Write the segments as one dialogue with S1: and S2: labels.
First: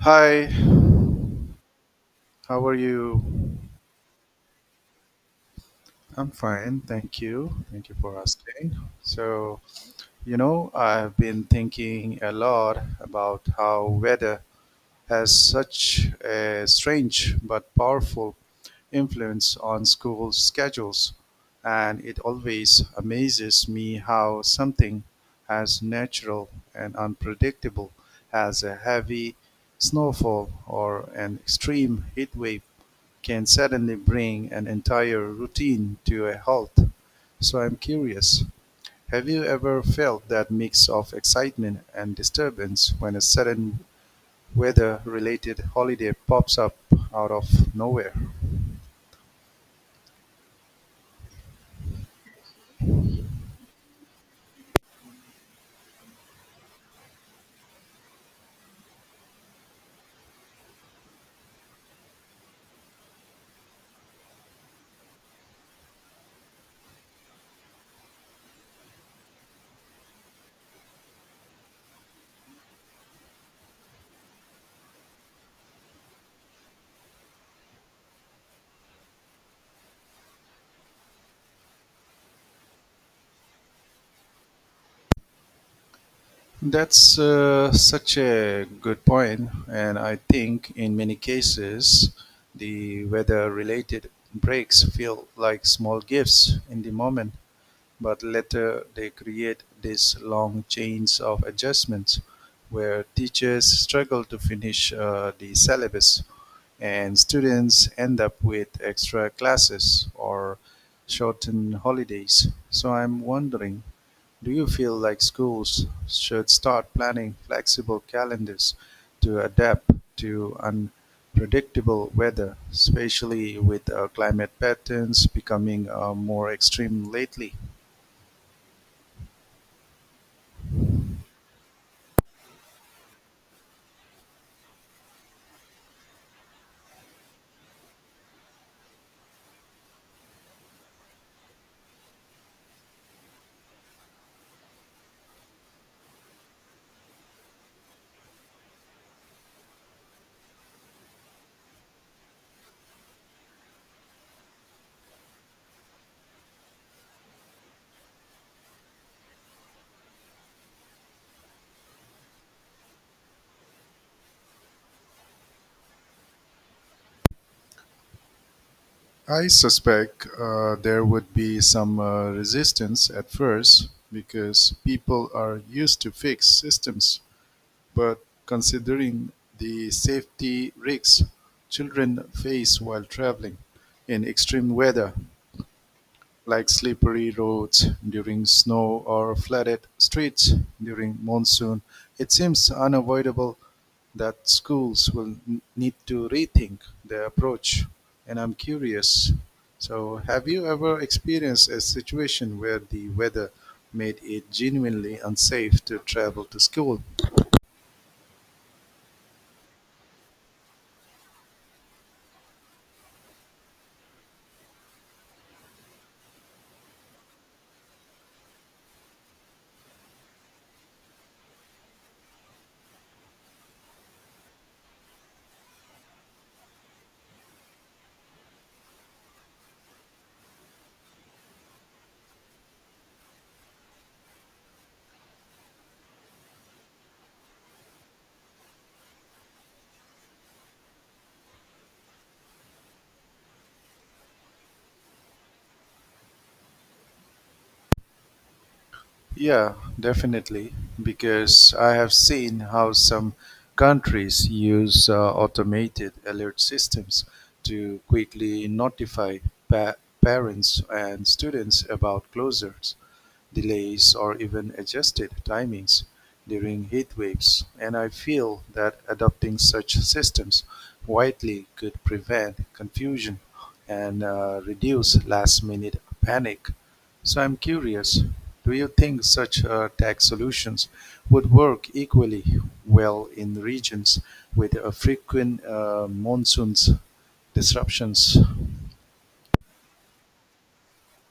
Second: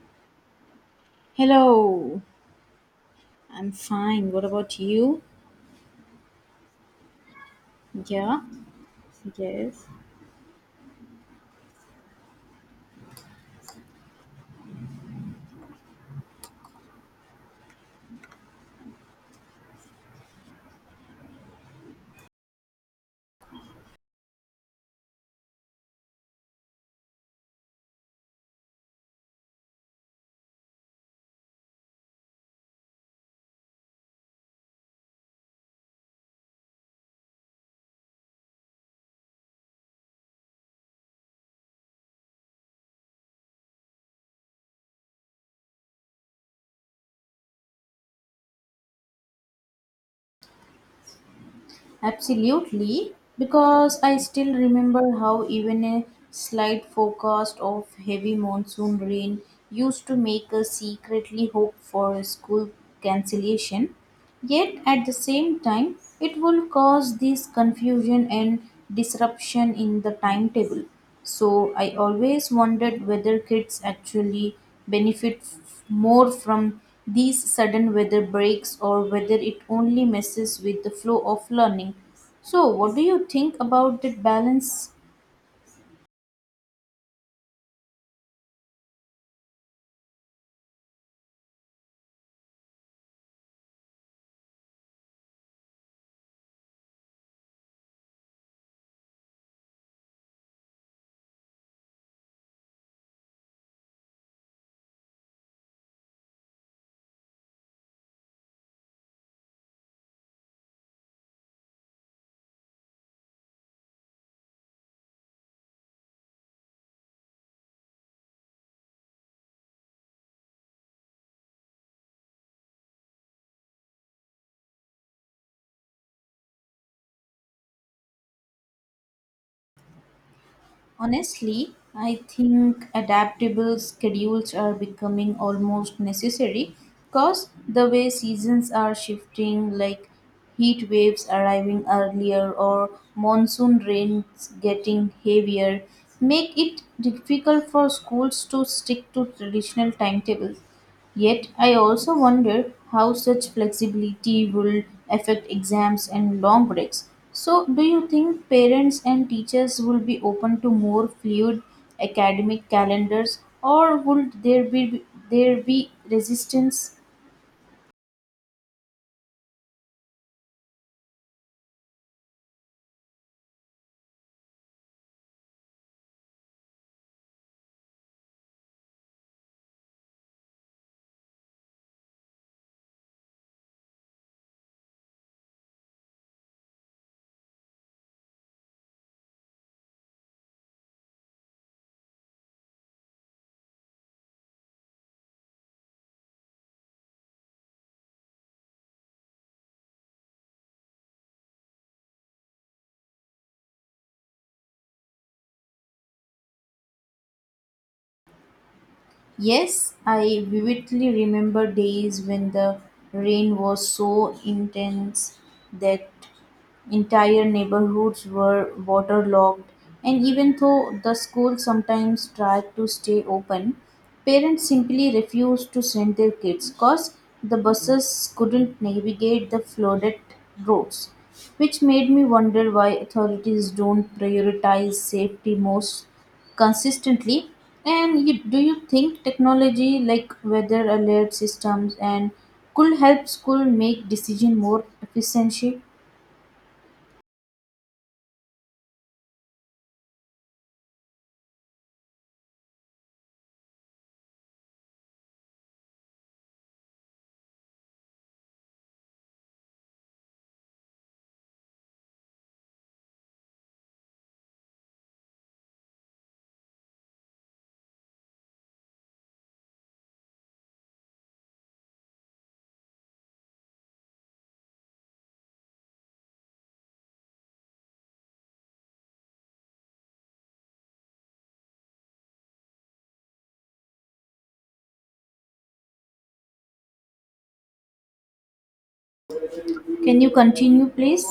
S1: Hi,
S2: Hello,
S1: how are you?
S2: I'm fine. What about you?
S1: I'm fine, thank you. Thank you for
S2: Yeah,
S1: asking. So,
S2: yes,
S1: you know, I've been thinking a lot about how weather has such a strange but powerful influence on school schedules, and it always amazes me how something as natural and unpredictable as a heavy snowfall or an extreme heat wave can suddenly bring an entire routine to a halt. So I'm curious. Have you ever felt that mix of excitement and disturbance when a sudden weather-related holiday pops up out of nowhere?
S2: absolutely, because I still remember how even a slight forecast of heavy monsoon rain used to make us secretly hope for a school cancellation. Yet at the same time, it will cause this confusion and disruption in the timetable. So I always wondered whether kids actually benefit more from these sudden weather breaks or whether it only messes with the flow of learning. So, what do you think about that balance?
S1: That's such a good point, and I think in many cases the weather-related breaks feel like small gifts in the moment. But later they create these long chains of adjustments where teachers struggle to finish the syllabus, and students end up with extra classes or shortened holidays. So I'm wondering, do you feel like schools should start planning flexible calendars to adapt to unpredictable weather, especially with climate patterns becoming more extreme lately?
S2: Honestly, I think adaptable schedules are becoming almost necessary because the way seasons are shifting, like heat waves arriving earlier or monsoon rains getting heavier, make it difficult for schools to stick to traditional timetables. Yet, I also wonder how such flexibility will affect exams and long breaks. So, do you think parents and teachers will be open to more fluid academic calendars or would there be resistance?
S1: I suspect there would be some resistance at first because people are used to fixed systems, but considering the safety risks children face while traveling in extreme weather, like slippery roads during snow or flooded streets during monsoon, it seems unavoidable that schools will need to rethink their approach. And I'm curious. So, have you ever experienced a situation where the weather made it genuinely unsafe to travel to school?
S2: Yes, I vividly remember days when the rain was so intense that entire neighborhoods were waterlogged, and even though the school sometimes tried to stay open, parents simply refused to send their kids because the buses couldn't navigate the flooded roads, which made me wonder why authorities don't prioritize safety most consistently. And you, do you think technology like weather alert systems and could help school make decision more efficiently?
S1: Yeah, definitely. Because I have seen how some countries use automated alert systems to quickly notify pa- parents and students about closures, delays, or even adjusted timings during heat waves, and I feel that adopting such systems widely could prevent confusion and reduce last minute panic. So I'm curious, do you think such tax solutions would work equally well in regions with frequent monsoons disruptions?
S2: Can you continue please?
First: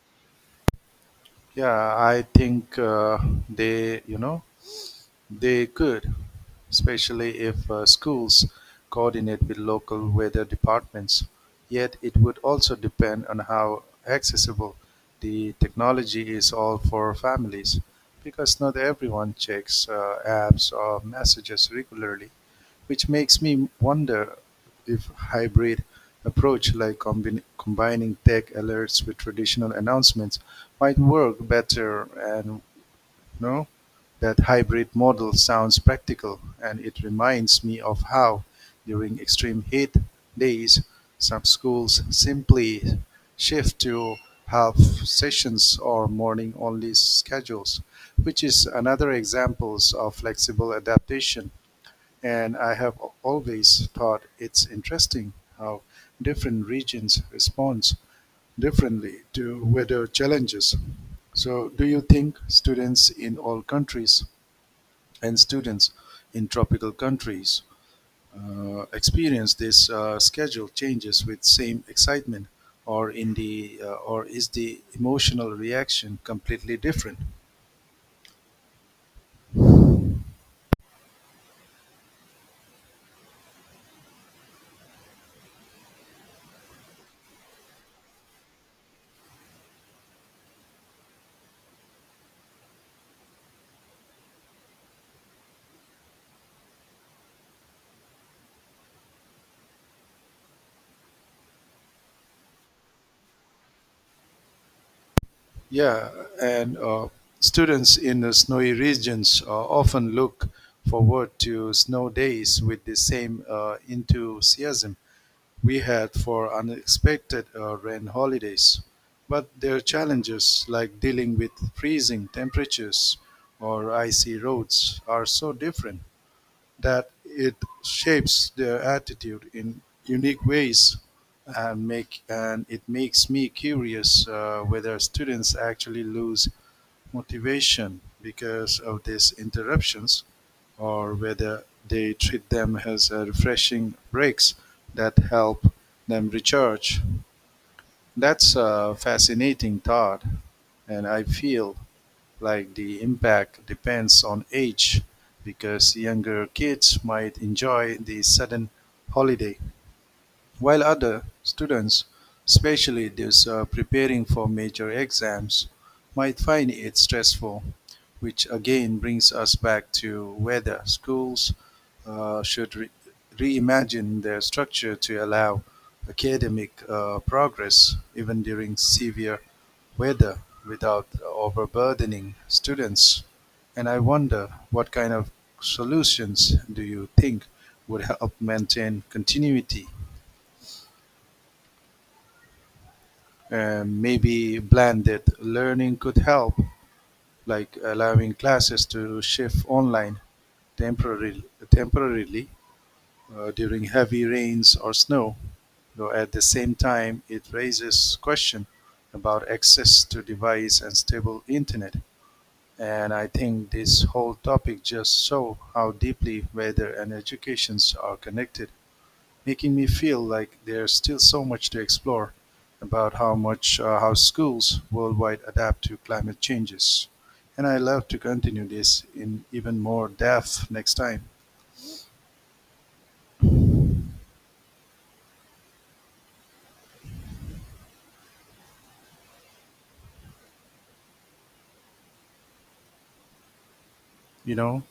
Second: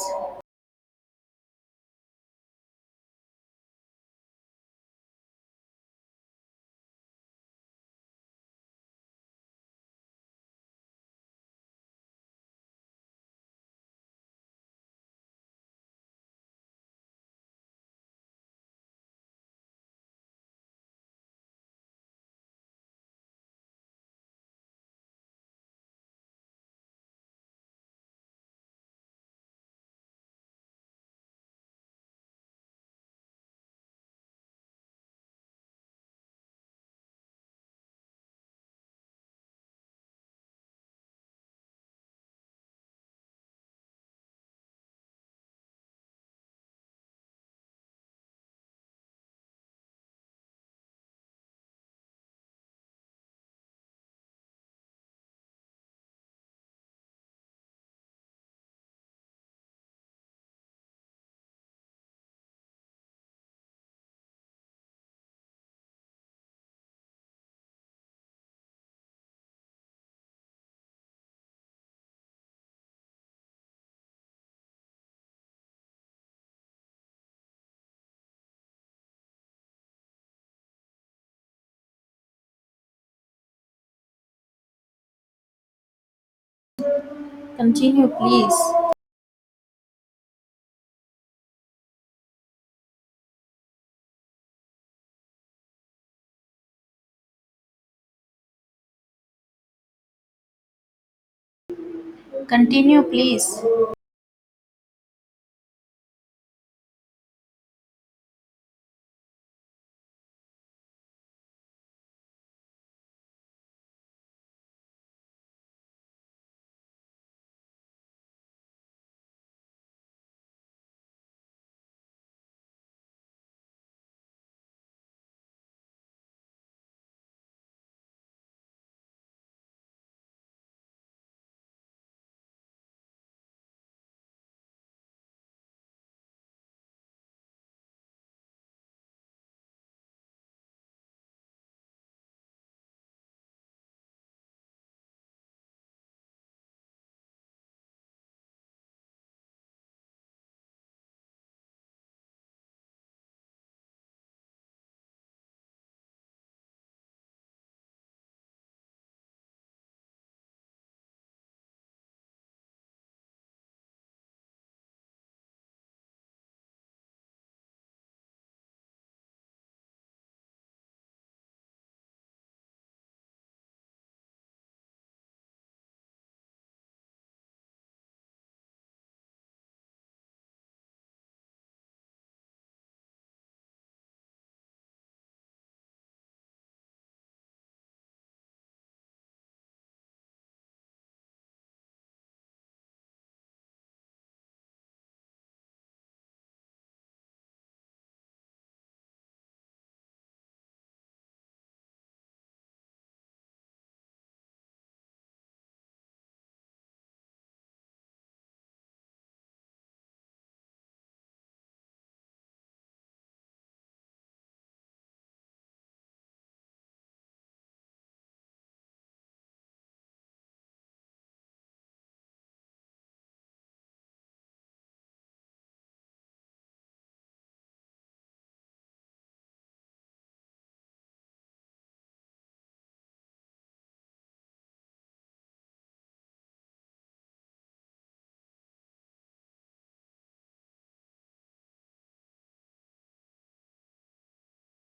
S1: Yeah, I think they, you know, They could, especially if schools coordinate with local weather departments. Yet it would also depend on how accessible the technology is all for families, because not everyone checks apps or messages regularly, which makes me wonder if hybrid approach like combining tech alerts with traditional announcements might work better. And no, that hybrid model sounds practical, and it reminds me of how, during extreme heat days, some schools simply shift to half sessions or morning only schedules, which is another example of flexible adaptation. And I have always thought it's interesting how different regions respond differently to weather challenges. So, do you think students in all countries and students in tropical countries experience this schedule changes with same excitement, or is the emotional reaction completely different?
S2: Continue please. Continue please.
S1: Yeah, and students in the snowy regions often look forward to snow days with the same enthusiasm we had for unexpected rain holidays. But there are challenges like dealing with freezing temperatures or icy roads are so different that it shapes their attitude in unique ways, and it makes me curious whether students actually lose motivation because of these interruptions or whether they treat them as refreshing breaks that help them recharge. That's a fascinating thought, and I feel like the impact depends on age because younger kids might enjoy the sudden holiday while other students, especially those preparing for major exams, might find it stressful, which again brings us back to whether schools should reimagine their structure to allow academic progress even during severe weather without overburdening students. And I wonder what kind of solutions do you think would help maintain continuity. And maybe blended learning could help, like allowing classes to shift online temporarily, temporarily, during heavy rains or snow. Though at the same time, it raises question about access to device and stable internet. And I think this whole topic just show how deeply weather and educations are connected, making me feel like there's still so much to explore about how schools worldwide adapt to climate changes. And I love to continue this in even more depth next time. You know,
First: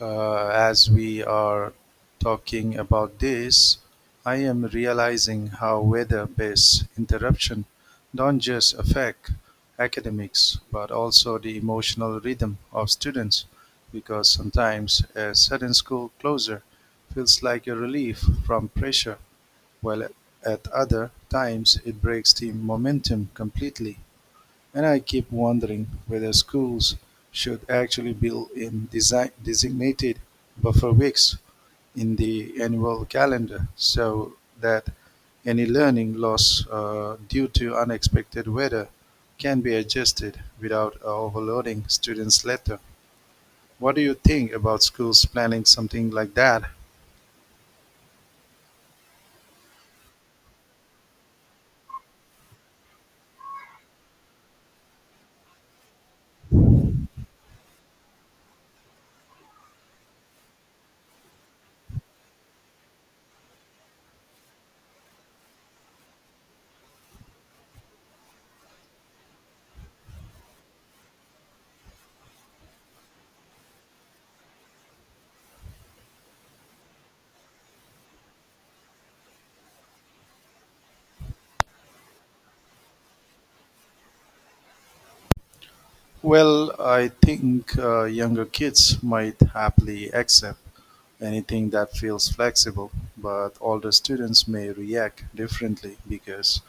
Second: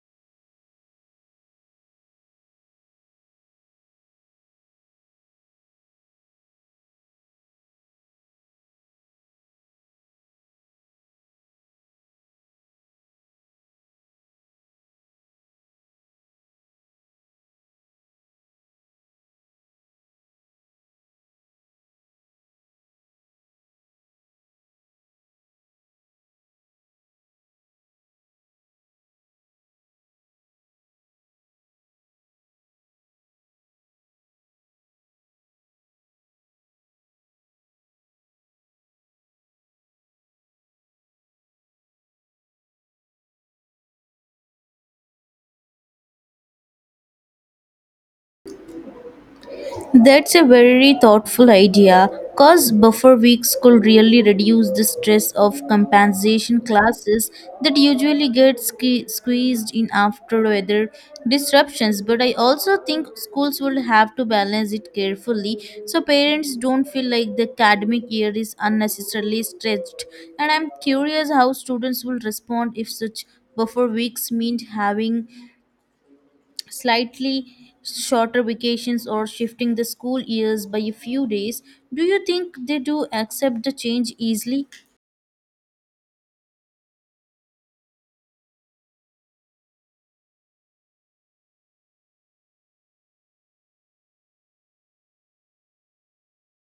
S1: as we are talking about this, I am realizing how weather based interruption don't just affect academics but also the emotional rhythm of students because sometimes a sudden school closure feels like a relief from pressure while at other times it breaks the momentum completely. And I keep wondering whether schools should actually build in designated buffer weeks in the annual calendar so that any learning loss due to unexpected weather can be adjusted without overloading students later. What do you think about schools planning something like that?
S2: That's a very thoughtful idea because buffer weeks could really reduce the stress of compensation classes that usually get squeezed in after weather disruptions. But I also think schools will have to balance it carefully so parents don't feel like the academic year is unnecessarily stretched. And I'm curious how students will respond if such buffer weeks mean having slightly shorter vacations or shifting the school years by a few days. Do you think they do accept the change easily?
S1: Well, I think younger kids might happily accept anything that feels flexible, but older students may react differently because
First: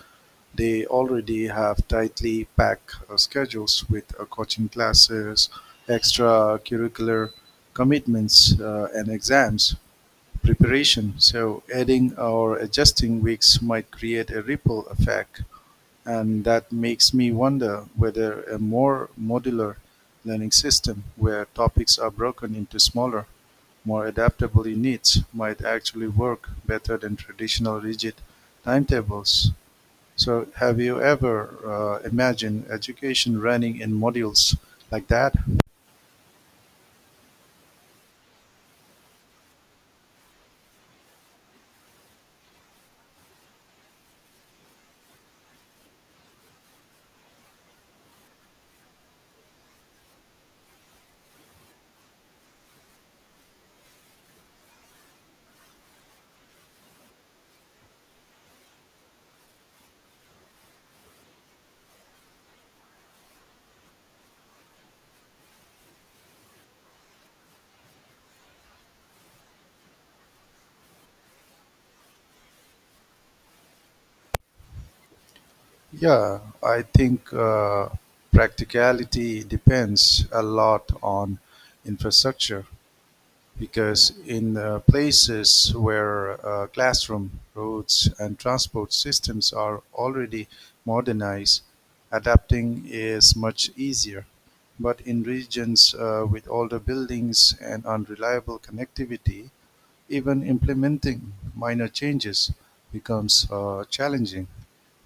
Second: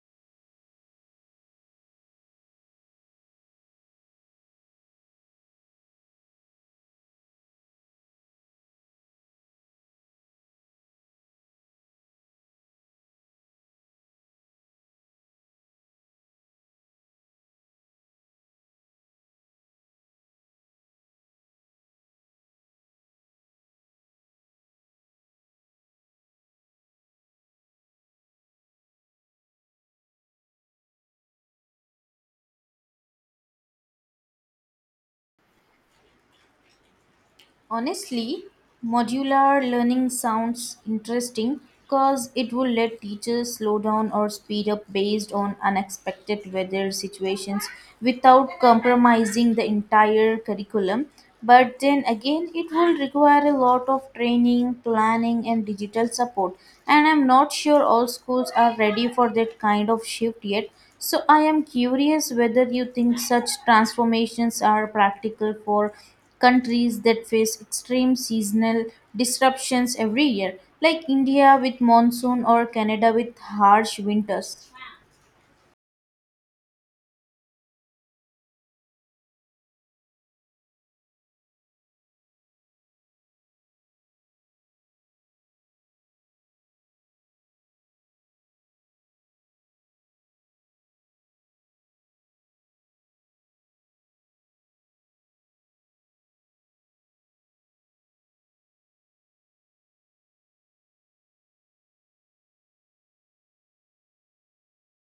S1: they already have tightly packed schedules with coaching classes, extracurricular commitments, and exams preparation. So, adding or adjusting weeks might create a ripple effect, and that makes me wonder whether a more modular learning system where topics are broken into smaller, more adaptable units might actually work better than traditional rigid timetables. So, have you ever imagined education running in modules like that?
S2: Honestly, modular learning sounds interesting because it will let teachers slow down or speed up based on unexpected weather situations without compromising the entire curriculum. But then again, it will require a lot of training, planning, and digital support. And I'm not sure all schools are ready for that kind of shift yet. So I am curious whether you think such transformations are practical for countries that face extreme seasonal disruptions every year, like India with monsoon or Canada with harsh winters.
S1: Yeah, I think practicality depends a lot on infrastructure, because in places where classroom, roads, and transport systems are already modernized, adapting is much easier. But in regions with older buildings and unreliable connectivity, even implementing minor changes becomes challenging,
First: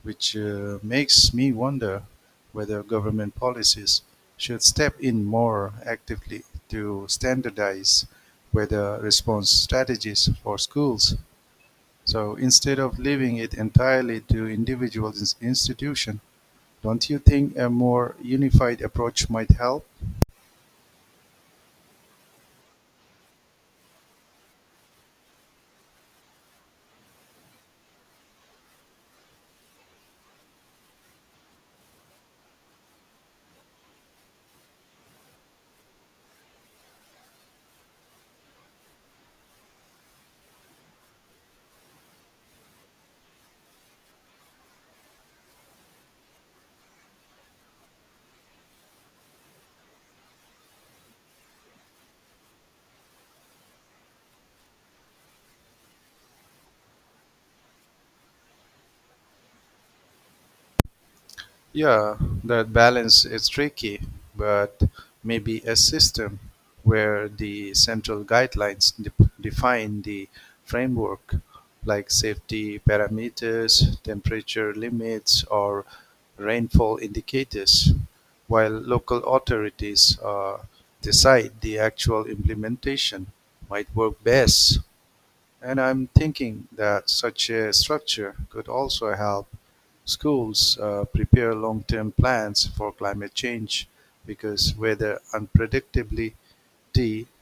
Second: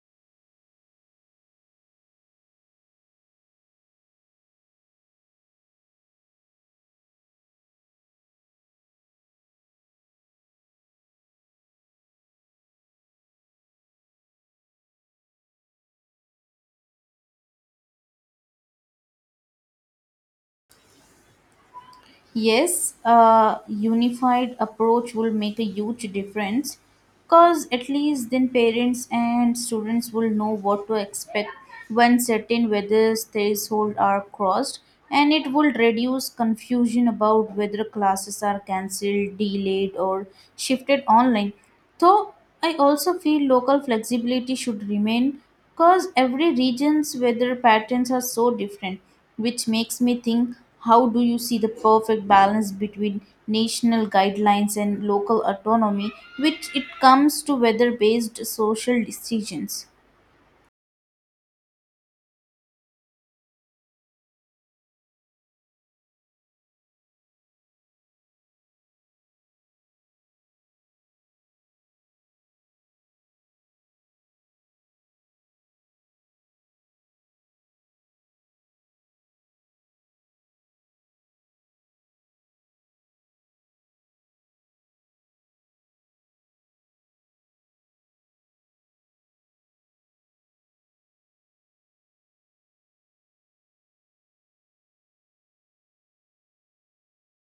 S1: which makes me wonder whether government policies should step in more actively to standardize weather response strategies for schools. So instead of leaving it entirely to individual institutions, don't you think a more unified approach might help?
S2: Yes, a unified approach will make a huge difference because at least then parents and students will know what to expect when certain whether thresholds are crossed, and it will reduce confusion about whether classes are cancelled, delayed or shifted online. So I also feel local flexibility should remain because every region's weather patterns are so different, which makes me think, how do you see the perfect balance between national guidelines and local autonomy which it comes to weather based social decisions?
S1: Yeah, that balance is tricky, but maybe a system where the central guidelines define the framework, like safety parameters, temperature limits, or rainfall indicators, while local authorities decide the actual implementation, might work best. And I'm thinking that such a structure could also help schools prepare long term plans for climate change because weather unpredictability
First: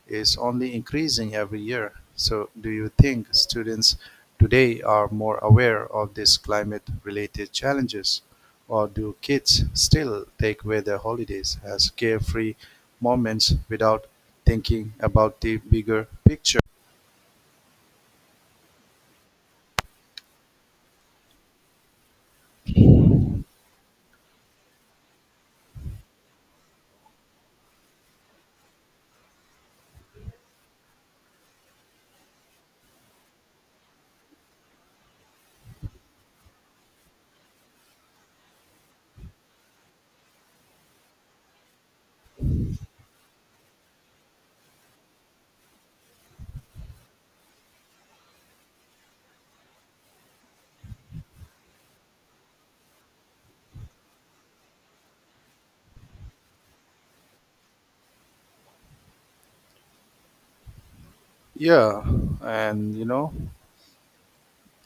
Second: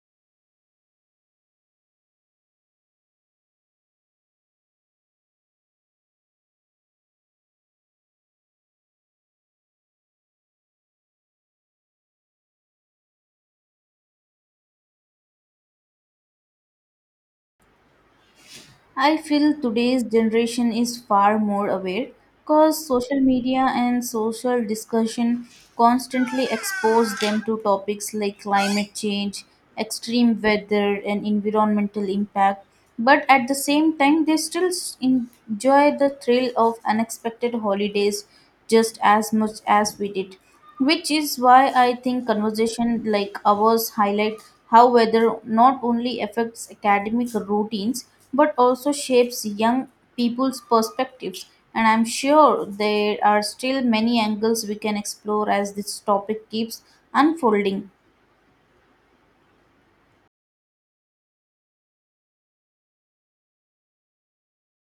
S1: is only increasing every year. So, do you think students today are more aware of these climate related challenges? Or do kids still take weather holidays as carefree moments without thinking about the bigger picture?
S2: I feel today's generation is far more aware because social media and social discussion constantly expose them to topics like climate change, extreme weather, and environmental impact. But at the same time, they still enjoy the thrill of unexpected holidays just as much as we did, which is why I think conversation like ours highlight how weather not only affects academic routines but also shapes young people's perspectives. And I'm sure there are still many angles we can explore as this topic keeps unfolding.
S1: Yeah, and you know,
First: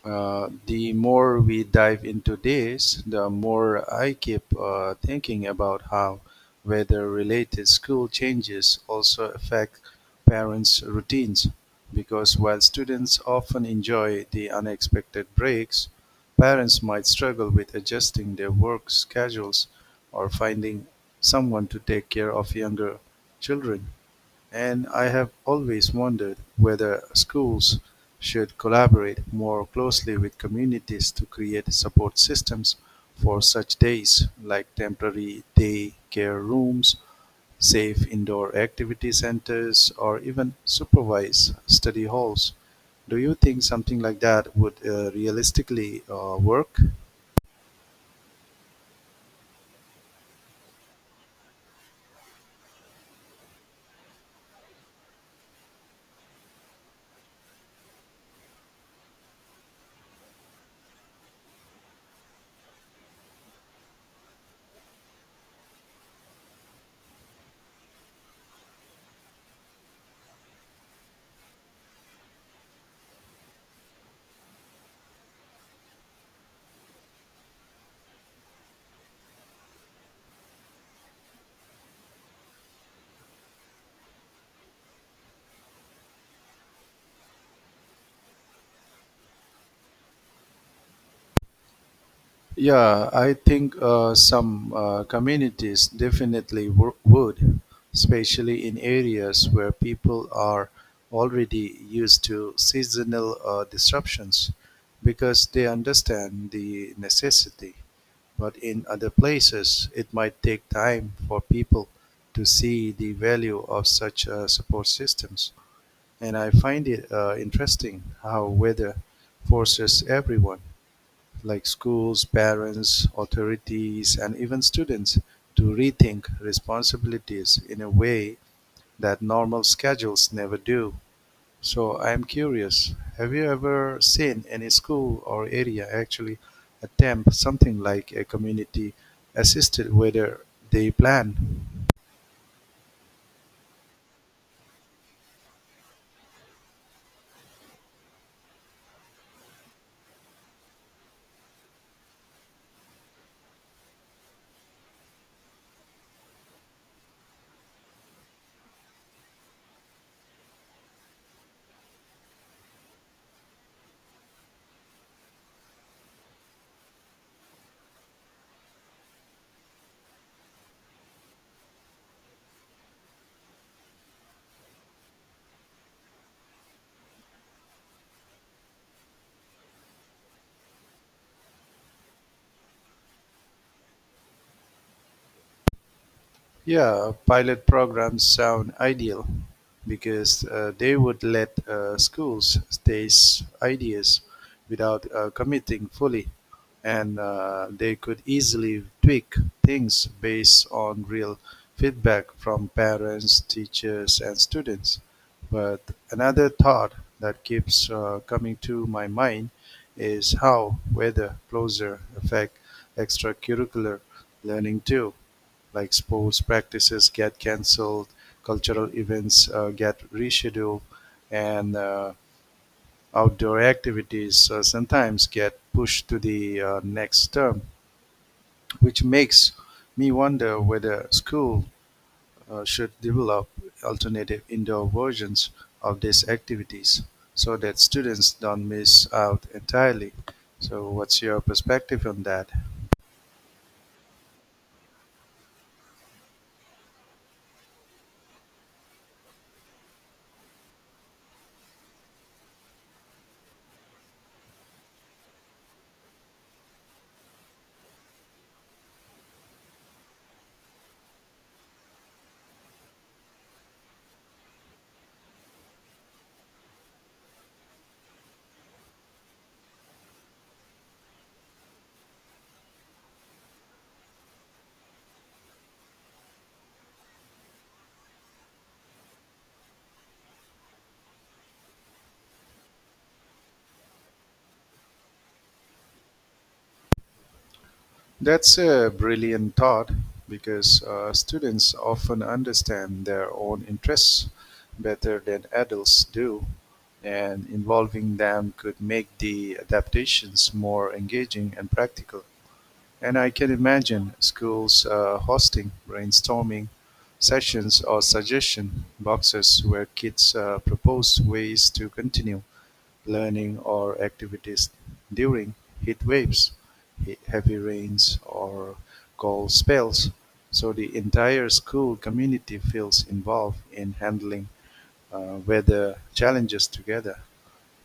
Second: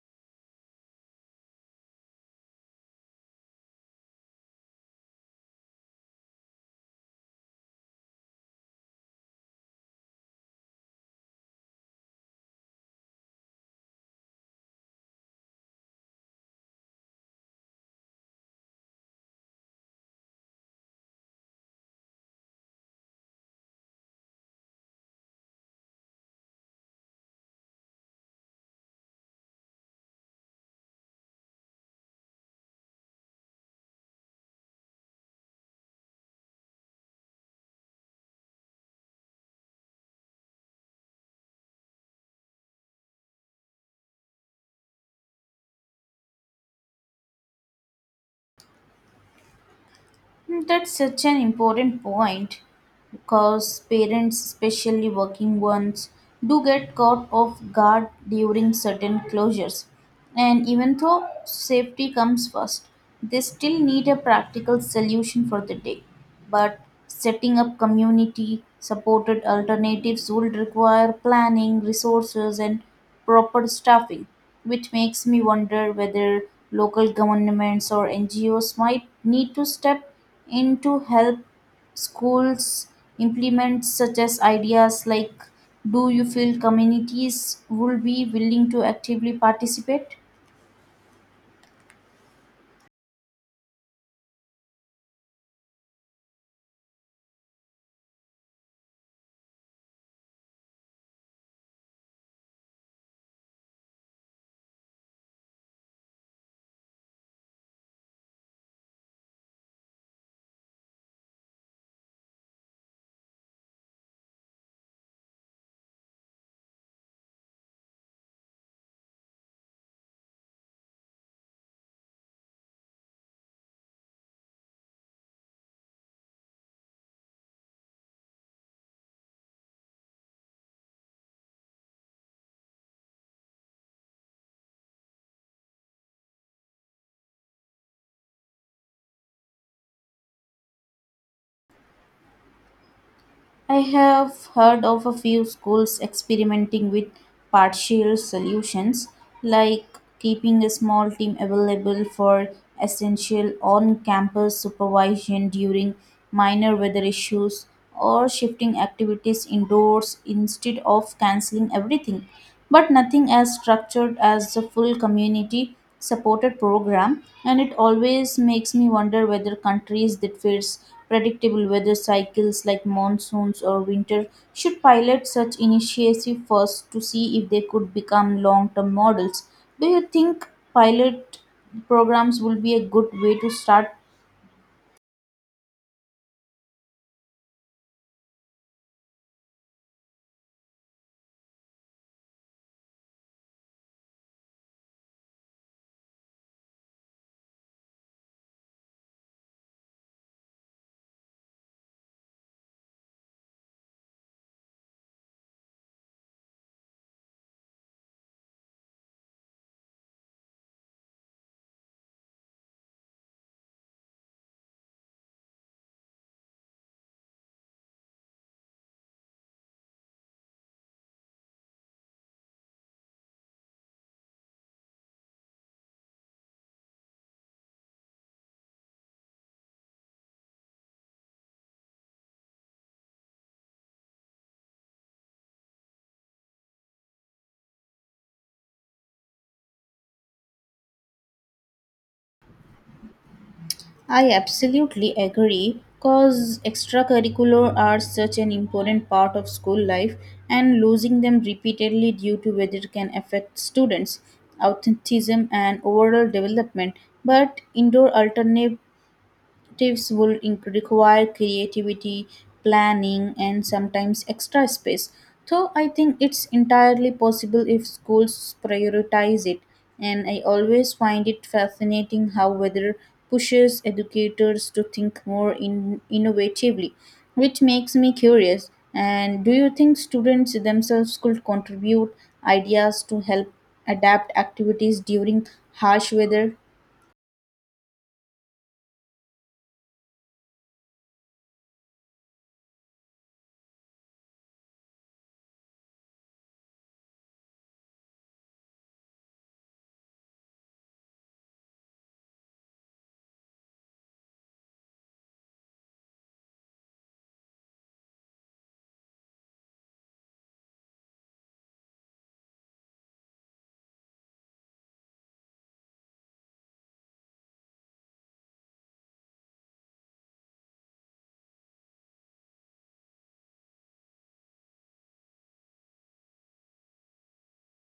S1: uh, the more we dive into this, the more I keep thinking about how weather-related school changes also affect parents' routines. Because while students often enjoy the unexpected breaks, parents might struggle with adjusting their work schedules or finding someone to take care of younger children. And I have always wondered whether schools should collaborate more closely with communities to create support systems for such days, like temporary day care rooms, safe indoor activity centers, or even supervised study halls. Do you think something like that would realistically work?
S2: Hmm, that's such an important point because parents, especially working ones, do get caught off guard during certain closures. And even though safety comes first, they still need a practical solution for the day. But setting up community supported alternatives would require planning, resources, and proper staffing, which makes me wonder whether local governments or NGOs might need to step in to help schools implement such as ideas like, do you feel communities would be willing to actively participate?
S1: Yeah, I think some communities definitely would, especially in areas where people are already used to seasonal disruptions because they understand the necessity. But in other places, it might take time for people to see the value of such support systems. And I find it interesting how weather forces everyone, like schools, parents, authorities, and even students, to rethink responsibilities in a way that normal schedules never do. So I'm curious, have you ever seen any school or area actually attempt something like a community assisted weather day plan?
S2: I have heard of a few schools experimenting with partial solutions, like keeping a small team available for essential on campus supervision during minor weather issues or shifting activities indoors instead of canceling everything. But nothing as structured as the full community supported program. And it always makes me wonder whether countries that face predictable weather cycles like monsoons or winter should pilot such initiative first to see if they could become long-term models. Do you think pilot programs will be a good way to start?
S1: Yeah, pilot programs sound ideal because they would let schools test ideas without committing fully, and they could easily tweak things based on real feedback from parents, teachers, and students. But another thought that keeps coming to my mind is how weather closer affect extracurricular learning too, like sports practices get cancelled, cultural events get rescheduled, and outdoor activities sometimes get pushed to the next term, which makes me wonder whether school should develop alternative indoor versions of these activities so that students don't miss out entirely. So, what's your perspective on that?
S2: I absolutely agree because extracurricular are such an important part of school life and losing them repeatedly due to weather can affect students' authenticism and overall development. But indoor alternate tips would require creativity, planning, and sometimes extra space. So I think it's entirely possible if schools prioritize it. And I always find it fascinating how weather pushes educators to think more innovatively, which makes me curious. And do you think students themselves could contribute ideas to help adapt activities during harsh weather?
S1: That's a brilliant thought because students often understand their own interests better than adults do, and involving them could make the adaptations more engaging and practical. And I can imagine schools hosting brainstorming sessions or suggestion boxes where kids propose ways to continue learning or activities during heat waves, heavy rains, or cold spells. So the entire school community feels involved in handling weather challenges together.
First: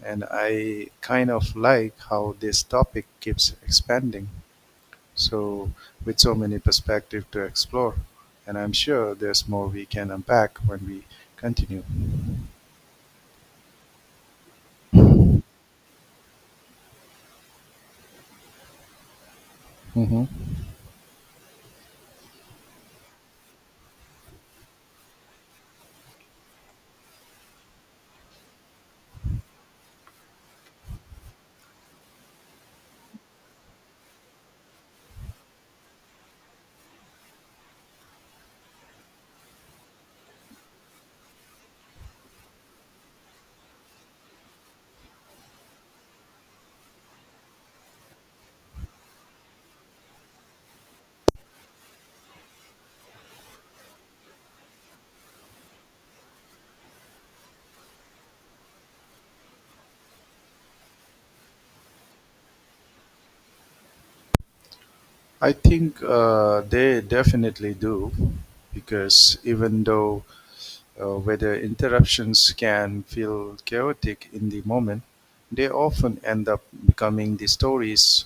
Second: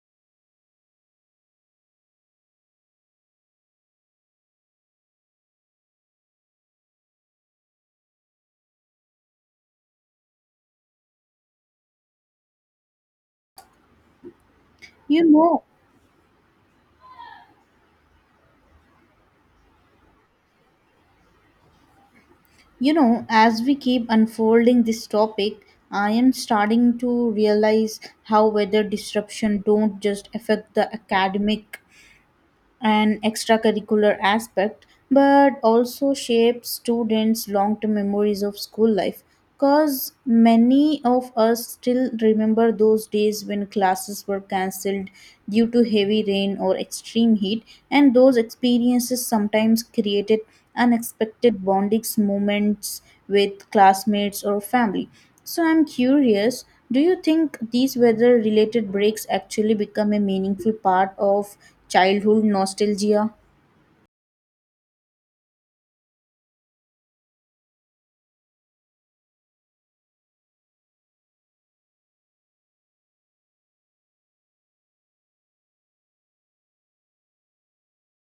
S1: And I kind of like how this topic keeps expanding, so, with so many perspectives to explore, and I'm sure there's more we can unpack when we continue.
S2: You know,
S1: Hmm.
S2: you know, as we keep unfolding this topic, I am starting to realize how weather disruption don't just affect the academic an extracurricular aspect but also shapes students long term memories of school life because many of us still remember those days when classes were cancelled due to heavy rain or extreme heat, and those experiences sometimes created unexpected bonding moments with classmates or family. So I'm curious, do you think these weather related breaks actually become a meaningful part of childhood nostalgia?
S1: I think they definitely do, because even though where the interruptions can feel chaotic in the moment, they often end up becoming the stories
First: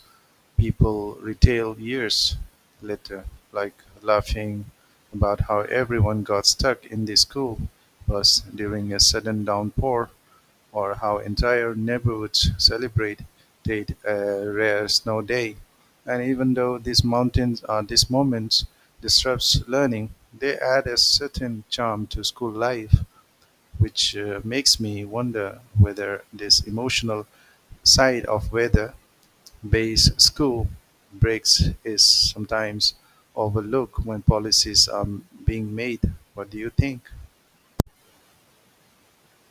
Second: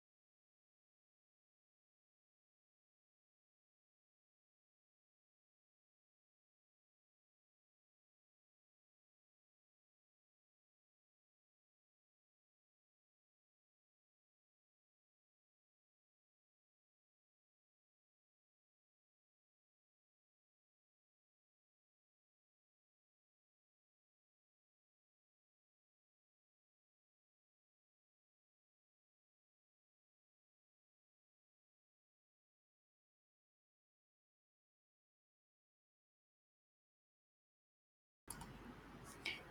S1: people retell years later, like laughing about how everyone got stuck in the school bus during a sudden downpour, or how entire neighborhoods celebrate a rare snow day. And even though these moments disrupts learning, they add a certain charm to school life, which makes me wonder whether this emotional side of weather-based school breaks is sometimes overlooked when policies are being made. What do you think?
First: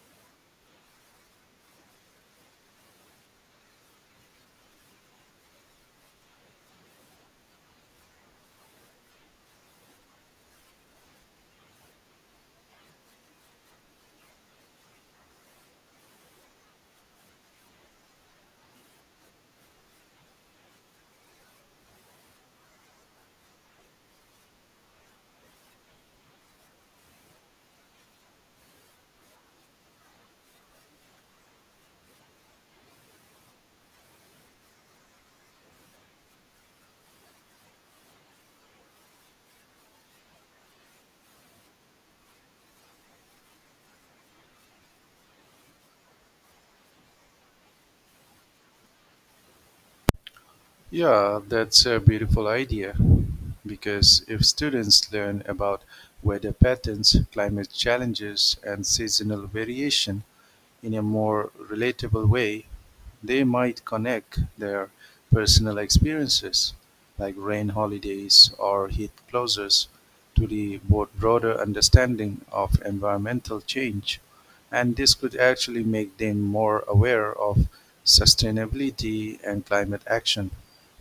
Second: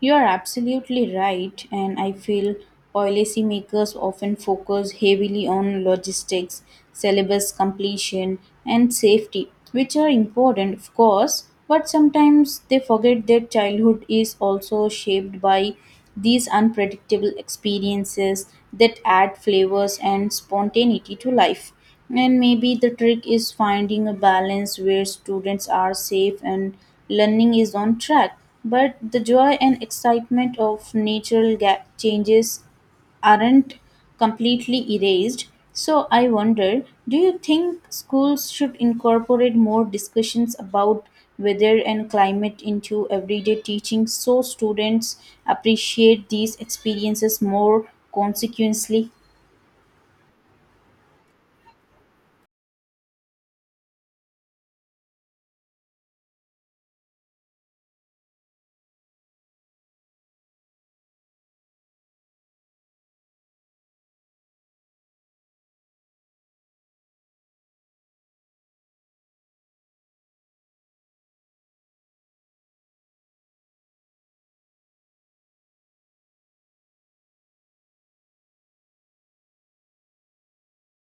S2: You are absolutely right, and I feel policymakers often focus heavily on logistics, syllabus completion, and safety, which are important, of course, but sometimes they forget that childhood is also shaped by these unpredictable experiences that add flavors and spontaneity to life. And maybe the trick is finding a balance where students are safe and learning is on track, but the joy and excitement of natural changes aren't completely erased. So I wonder, do you think schools should incorporate more discussions about weather and climate into everyday teaching so students appreciate these experiences more consequently?
S1: Yeah, that's a beautiful idea because if students learn about weather patterns, climate challenges, and seasonal variation, in a more relatable way, they might connect their personal experiences, like rain holidays or heat closures, to the broader understanding of environmental change. And this could actually make them more aware of sustainability and climate action,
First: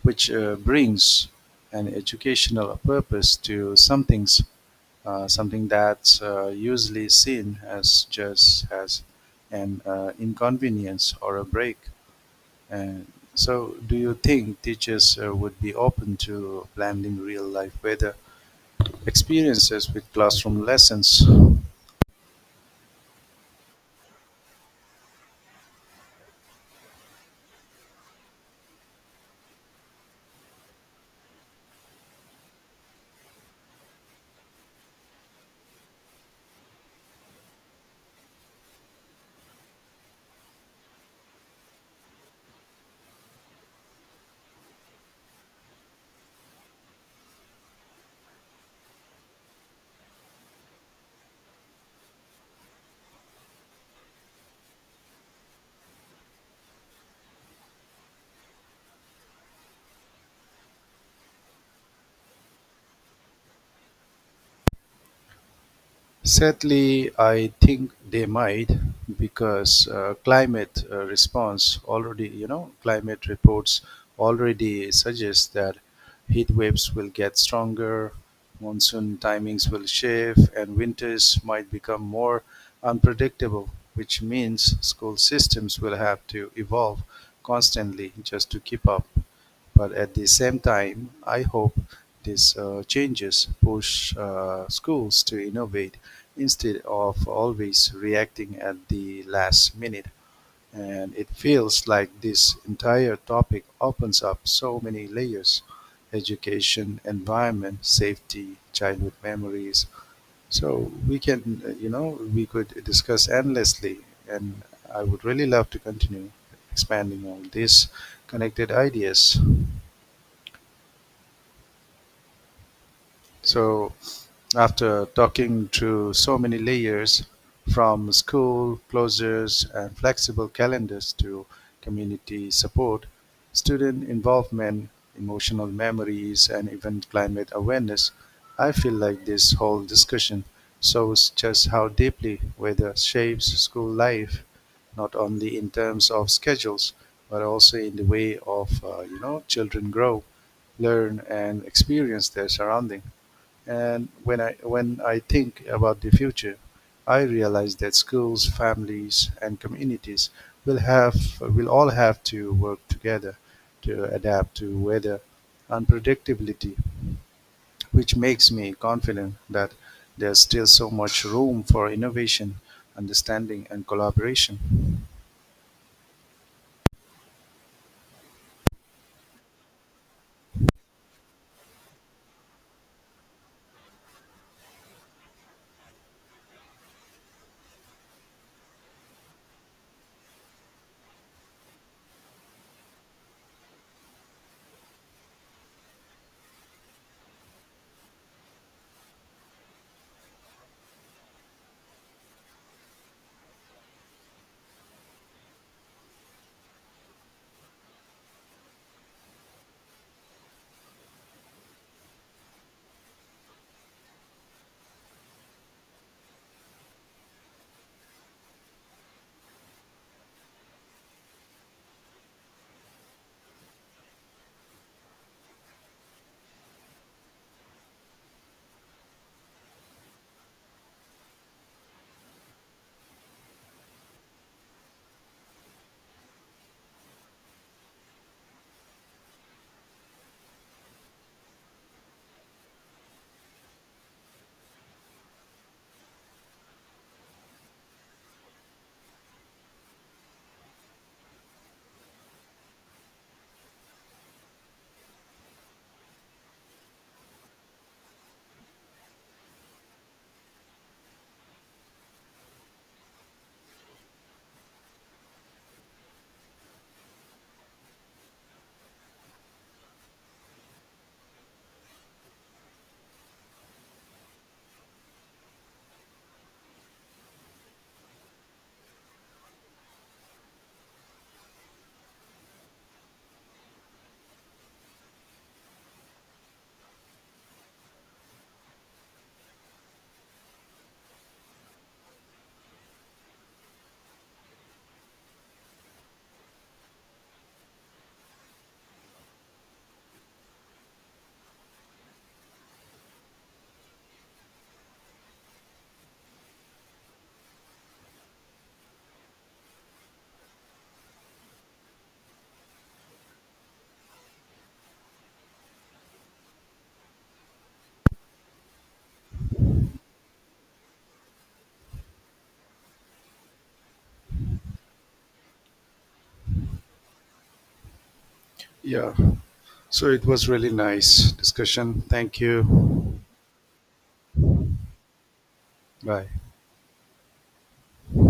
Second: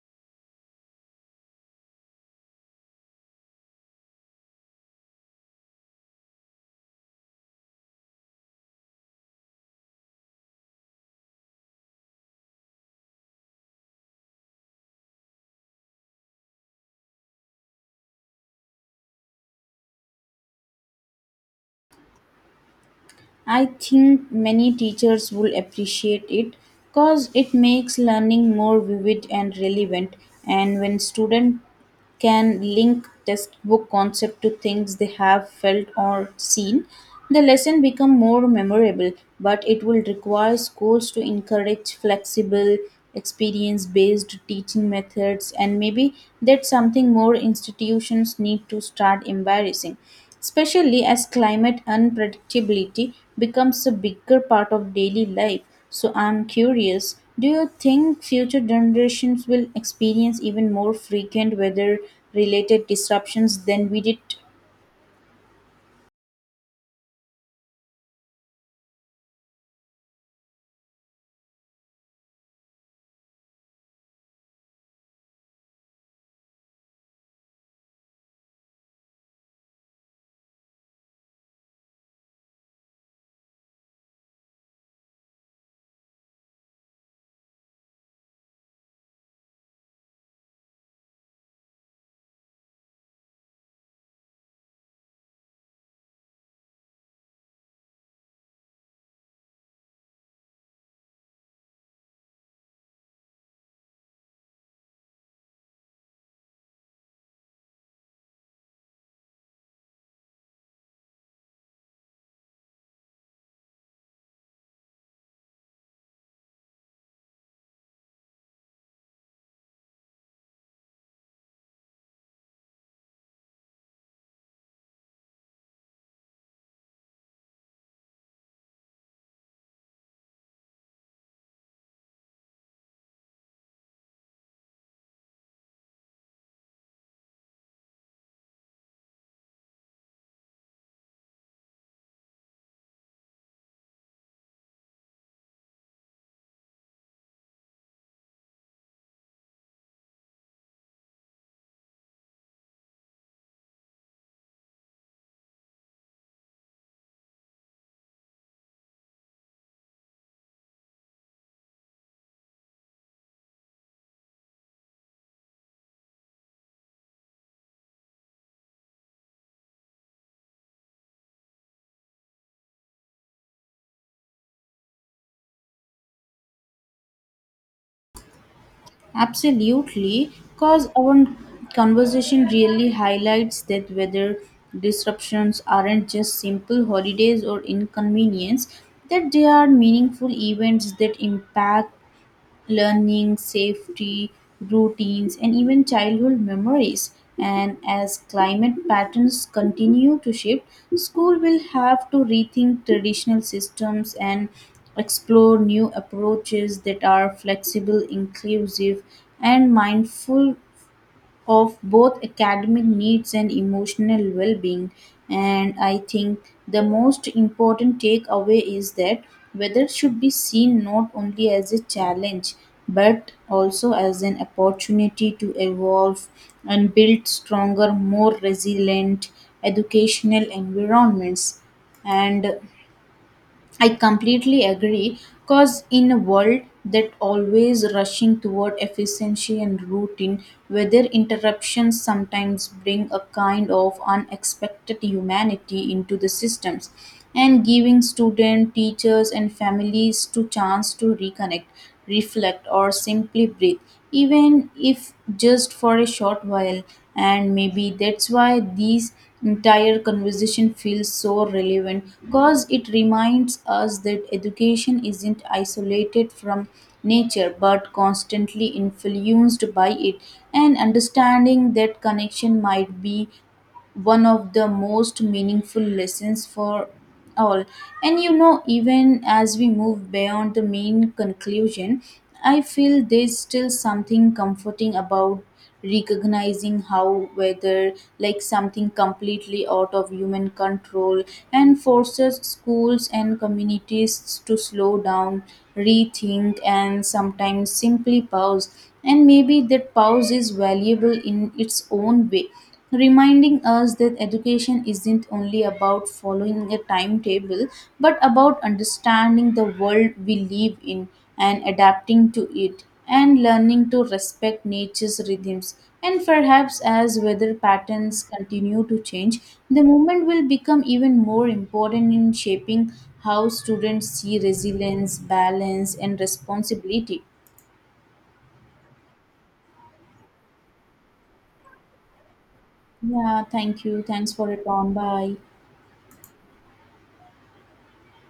S1: which brings an educational purpose to something that's usually seen as just as an inconvenience or a break. And so, do you think teachers would be open to blending real life weather experiences with classroom lessons?
S2: I think many teachers will appreciate it because it makes learning more vivid and relevant. And when students can link textbook concept to things they have felt or seen, the lesson become more memorable, but it will require schools to encourage flexible, experience based teaching methods. And maybe that's something more institutions need to start embracing, especially as climate unpredictability becomes a bigger part of daily life. So I'm curious, do you think future generations will experience even more frequent weather related disruptions than we did?
S1: Sadly, I think they might because climate response already, you know, climate reports already suggest that heat waves will get stronger, monsoon timings will shift, and winters might become more unpredictable, which means school systems will have to evolve constantly just to keep up. But at the same time, I hope these changes push schools to innovate instead of always reacting at the last minute. And it feels like this entire topic opens up so many layers: education, environment, safety, childhood memories. So we can, you know, we could discuss endlessly. And I would really love to continue expanding on these connected ideas. So after talking to so many layers from school closures and flexible calendars to community support, student involvement, emotional memories, and even climate awareness, I feel like this whole discussion shows just how deeply weather shapes school life, not only in terms of schedules, but also in the way of children grow, learn, and experience their surrounding. And when I think about the future, I realize that schools, families, and communities will all have to work together to adapt to weather unpredictability, which makes me confident that there's still so much room for innovation, understanding, and collaboration.
S2: Absolutely, because our conversation really highlights that weather disruptions aren't just simple holidays or inconvenience, that they are meaningful events that impact learning, safety, routines, and even childhood memories. And as climate patterns continue to shift, school will have to rethink traditional systems and explore new approaches that are flexible, inclusive, and mindful of both academic needs and emotional well being. And I think the most important takeaway is that weather should be seen not only as a challenge but also as an opportunity to evolve and build stronger, more resilient educational environments. And I completely agree because in a world that always rushing toward efficiency and routine, weather interruptions sometimes bring a kind of unexpected humanity into the systems and giving students, teachers and families to chance to reconnect, reflect, or simply breathe, even if just for a short while. And maybe that's why these entire conversation feels so relevant because it reminds us that education isn't isolated from nature but constantly influenced by it, and understanding that connection might be one of the most meaningful lessons for all. And you know, even as we move beyond the main conclusion, I feel there's still something comforting about recognizing how whether like something completely out of human control and forces schools and communities to slow down, rethink and sometimes simply pause. And maybe that pause is valuable in its own way, reminding us that education isn't only about following a timetable but about understanding the world we live in and adapting to it and learning to respect nature's rhythms. And perhaps as weather patterns continue to change, the movement will become even more important in shaping how students see resilience, balance and responsibility.
S1: Yeah. So it was really nice discussion. Thank you.
S2: Yeah, thank you. Thanks for it on. Bye.
S1: Bye.